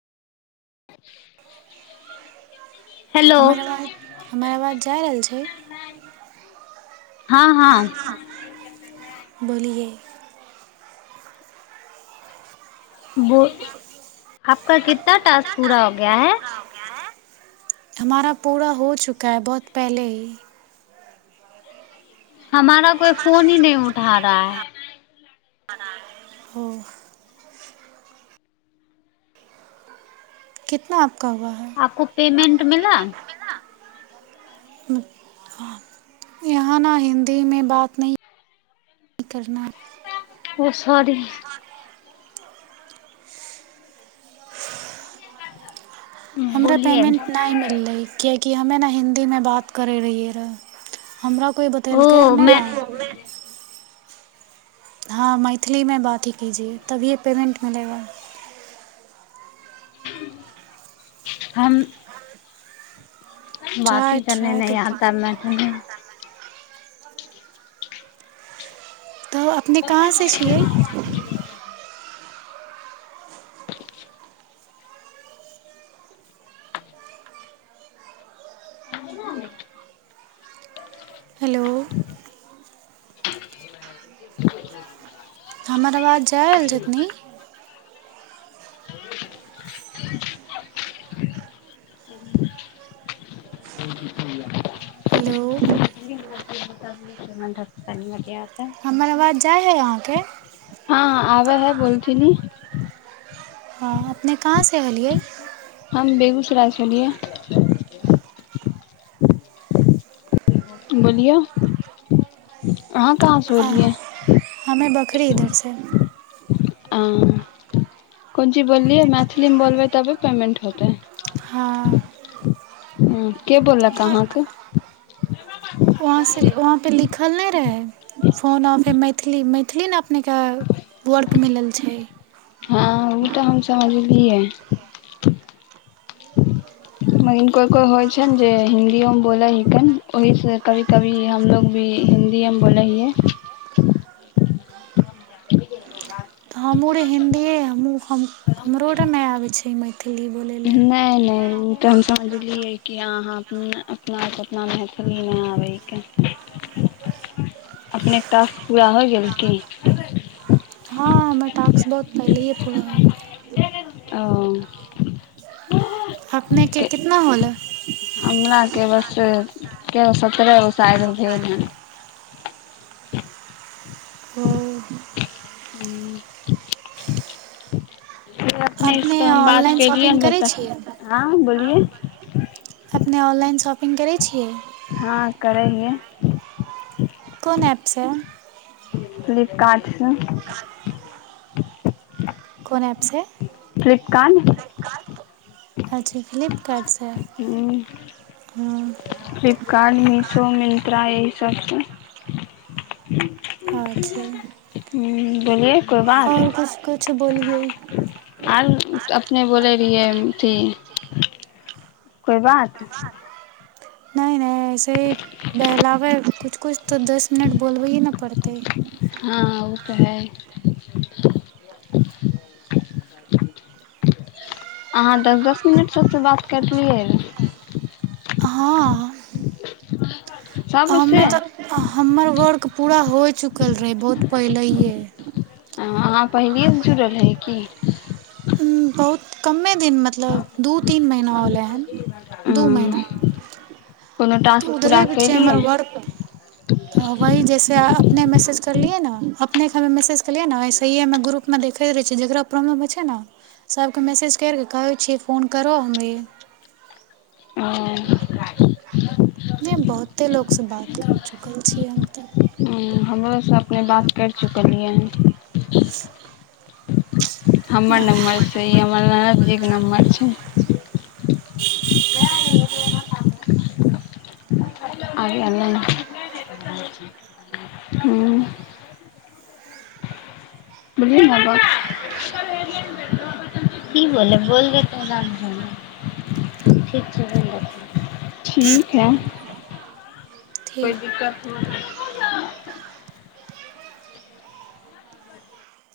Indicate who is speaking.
Speaker 1: [inaudible] hello
Speaker 2: हमर आवाज जा रहल छै
Speaker 1: हाँ हाँ
Speaker 2: बोलिए
Speaker 1: [inaudible] बो आपका कितना टास्क पूरा हो गया है [inaudible]
Speaker 2: [inaudible] हमारा पूरा हो चुका है बहुत पहिले ही [inaudible]
Speaker 1: [inaudible] हमारा कोई फोन ही नहि उठा रहा है [inaudible]
Speaker 2: हो [inaudible] कितना आपका हुआ [inaudible]
Speaker 1: [inaudible] आपको पेमेंट मिल [inaudible]
Speaker 2: [inaudible] यहाँ ने हिन्दी मे बात न करना [inaudible]
Speaker 1: ओ सरीी [inaudible] करत [inaudible]
Speaker 2: हमरा पेमेंट नहि मिललै कियाकि कि हमे ने हिन्दीमे बात करै रहियै रहै हमरा कोइ बतेलकै रऽ
Speaker 1: ओ मैं
Speaker 2: नहि ने हँ मैथिलीमे बात ही कीजिए तभिये पेमेन्ट मिलेगा [inaudible]
Speaker 1: हमन [inaudible] [inaudible]
Speaker 2: ट्राइ
Speaker 1: बाती करने
Speaker 2: ट्राइ
Speaker 1: नहि
Speaker 2: तो
Speaker 1: आता
Speaker 2: कीजिए
Speaker 1: मै त [inaudible]
Speaker 2: तऽ अपने कहाँसँ छियै हेलो हमर आवाज जाय आयल छथिन हेलो
Speaker 1: मत [inaudible]
Speaker 2: मन बाद जाइ हइ अहाँके
Speaker 1: हँ हँ आ है बोलती नी
Speaker 2: हँ अपने कहाँसँ एलियै
Speaker 1: हम बेगूसराय से होलियै बोलियौ अहाँ कहाँ से एलियै
Speaker 2: हमे बखरी इधरसँ
Speaker 1: ह कोन चीज बोललियै मैथिलीमे बोलबै तबे पेमेंट होतै
Speaker 2: हँ
Speaker 1: ह के बोललक अहाँके
Speaker 2: वहाँ से वहाँ पे लि- लिखल नहि रहै फोन आफे मैथिली मैथिली ने अपनेके वर्क मिलल छै
Speaker 1: हँ ओ तऽ हम समझलियै मगिन कोइ कोइ होइ छै ने जे हिंदिओमे बोलै हिकन ओहीसँ कभी कभी हमलोग भी हिंदिएमे बोलै हियै [unintelligible]
Speaker 2: हमहूँ आर हिन्दिए हमहूँ हमरो आर नहि आबै छै मैथिली
Speaker 1: नहि
Speaker 2: बोलैलाए
Speaker 1: नहि ओ तऽ हम समझलियै कि अहाँ अपना अपना मैथिली नहि आबैके अपनेके टास्क पूरा होइ गेल की [unintelligible]
Speaker 2: टास् बहुत पहिले ह कइ गेल
Speaker 1: ओ [unintelligible]
Speaker 2: हकने के कितना होलै ह [inaudible]
Speaker 1: हमराकरे बस कएगो सत्रह गो साालि भेल हन
Speaker 2: ओ
Speaker 1: ह फ
Speaker 2: अपने
Speaker 1: अपनेसँ हम बात
Speaker 2: ऑनलाइन
Speaker 1: केलियै
Speaker 2: शॉपिंग करै
Speaker 1: ने
Speaker 2: छियै
Speaker 1: हँ बोलिे
Speaker 2: अपने ऑनलाइन शॉपिंग करै छियै
Speaker 1: हँ करै हियै
Speaker 2: कोन एपसँ
Speaker 1: फ्लिपकार्ट सँ
Speaker 2: कोन एपसँ
Speaker 1: फ्लिपकार्न
Speaker 2: अच्छा फ्लिपकार्ट
Speaker 1: ह प कार्ट मिशो मिन्त्रा एहि सबसँ
Speaker 2: अच्छा
Speaker 1: बोलै
Speaker 2: ह ब
Speaker 1: आल [inaudible] अपने बोलै रहियै अथी कोइ बात
Speaker 2: से बहलावे कुछ तऽ दस मिनट बोलबैए ने पड़तै
Speaker 1: हँ ओ हइ अहाँ दस दस मिनट सभसँ बात करलियै
Speaker 2: हँ
Speaker 1: सभ
Speaker 2: हमे
Speaker 1: सें
Speaker 2: तऽ हमर वर्क पूरा होइ चुकल रहै बहुत पहलिए
Speaker 1: अहाँ पहिलएसँ जुड़ल रहै की
Speaker 2: बहुत कमे तीन दिन मतलब दू तीन महीना होलै हन दू महीना
Speaker 1: कोनो
Speaker 2: त
Speaker 1: टास्क
Speaker 2: उधरे
Speaker 1: पूरा
Speaker 2: भी छै हमर
Speaker 1: कयलियै
Speaker 2: वर्क त वहि जैसे अपने मैसेज करलियए न अपनेके हमे मैसेज केलियै ने ओसेहिए हमे ग्रुपमे देखैत रहै छियै जकरा प्रॉब्लम होइ छै ने सबके मैसेज करिक कहै छै फोन करऽ हममे
Speaker 1: ओ
Speaker 2: मे बहुते लोक सँ बात करि चुकल छियै हम तऽ
Speaker 1: हमरोसँ अपने बात करि चुकलियै हन हमर नम्बर छै ई हमर ननद जीके नम्बर छै आबै अलै हँ [inaudible] की बोल बोल देतेै ठीक छै बोल ठीक है कोइ
Speaker 2: ठीक
Speaker 1: दिक्कत [unintelligible]